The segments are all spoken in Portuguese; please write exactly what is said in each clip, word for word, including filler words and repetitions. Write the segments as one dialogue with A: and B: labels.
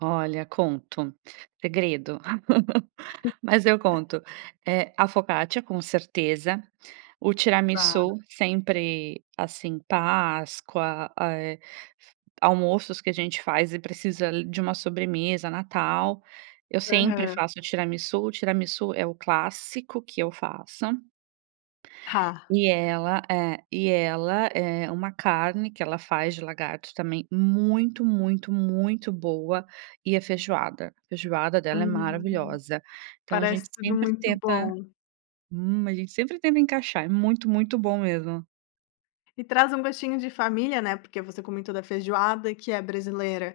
A: Olha, conto, segredo. Mas eu conto, eh, a focaccia com certeza, o
B: Claro.
A: tiramisu sempre, assim, páscoa, eh, almoços que a gente faz e precisa li de uma sobremesa, natal, eu sempre
B: Aham.
A: faço tiramisu, tiramisu é o clássico que eu faço
B: Ra
A: e ela é. E ela, eh, uma carne que ela faz de lagarto também muito, muito, muito boa, e a feijoada. A feijoada dela é
B: Hum.
A: maravilhosa. Então a
B: Parece
A: gente
B: tudo
A: sempre
B: muito
A: tenta
B: bom.
A: hum, a gente sempre tenta encaixar, é muito, muito bom mesmo.
B: E traz um gostinho de família, né, porque você comentou da feijoada que é brasileira,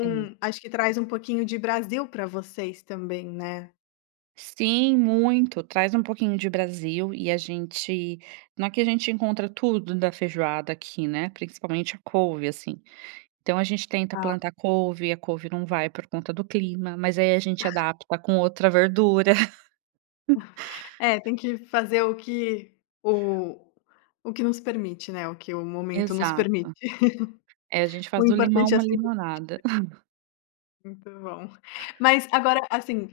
A: Sim.
B: acho que traz um pouquinho de Brasil pra vocês também, né.
A: Sim, muito. Traz um pouquinho de Brasil e a gente não é que a gente encontra tudo da feijoada aqui, né, principalmente a couve, assim. Então a gente tenta
B: Tá.
A: plantar couve, e a couve não vai por conta do clima, mas aí a gente adapta com outra verdura.
B: É, tem que fazer o que o o que nos permite, né, o que o momento nos
A: Exato.
B: permite.
A: É, a gente faz
B: O
A: do limão
B: importante é
A: uma
B: ser
A: limonada.
B: [unintelligible] Muito bom. Mas agora, assim,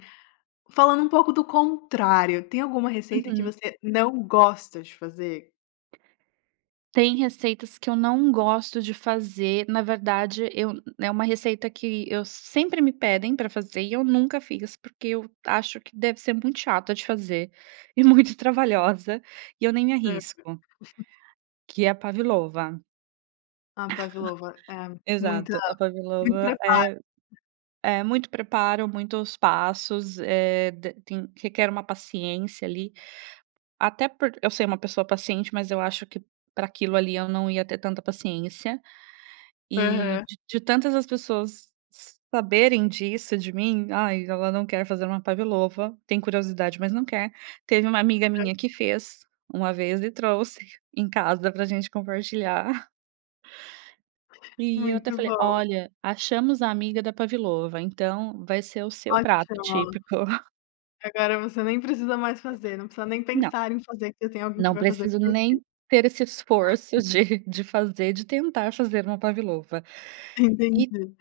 B: falando um pouco do contrário, tem alguma receita que
A: Uhum.
B: você não gosta de fazer?
A: Tem receitas que eu não gosto de fazer na verdade eu eh, uma receita que eu sempre me pedem para fazer e eu nunca fiz, porque eu acho que deve ser muito chata de fazer e muito trabalhosa, e eu nem
B: Aham.
A: arrisco que é a pavlova.
B: A pavlova. É, muita
A: Exato, a
B: muito
A: pavlova
B: preparo.
A: é é muito preparo, muitos passos, eh, d tem requer uma paciência, ali. Até por eu ser uma pessoa paciente, mas eu acho que pra aquilo ali eu não ia ter tanta paciência. E
B: Aham.
A: d de tantas as pessoas s saberem disso de mim, "Ai, ela não quer fazer uma pavlova, tem curiosidade, mas não quer", teve uma amiga
B: [unintelligible]
A: minha que fez uma vez e trouxe em casa pra gente compartilhar. E eu até
B: Muito
A: falei:
B: bom.
A: "Olha, achamos a amiga da pavlova, então vai ser o seu prato
B: Ótimo.
A: típico".
B: Agora você nem precisa mais fazer, não precisa nem
A: Não.
B: pensar em fazer, porque tem alguém que
A: Não
B: vai fazer
A: preciso
B: por ti.
A: nem ter esse esforço de de fazer de tentar fazer uma pavlova. E
B: Entendi.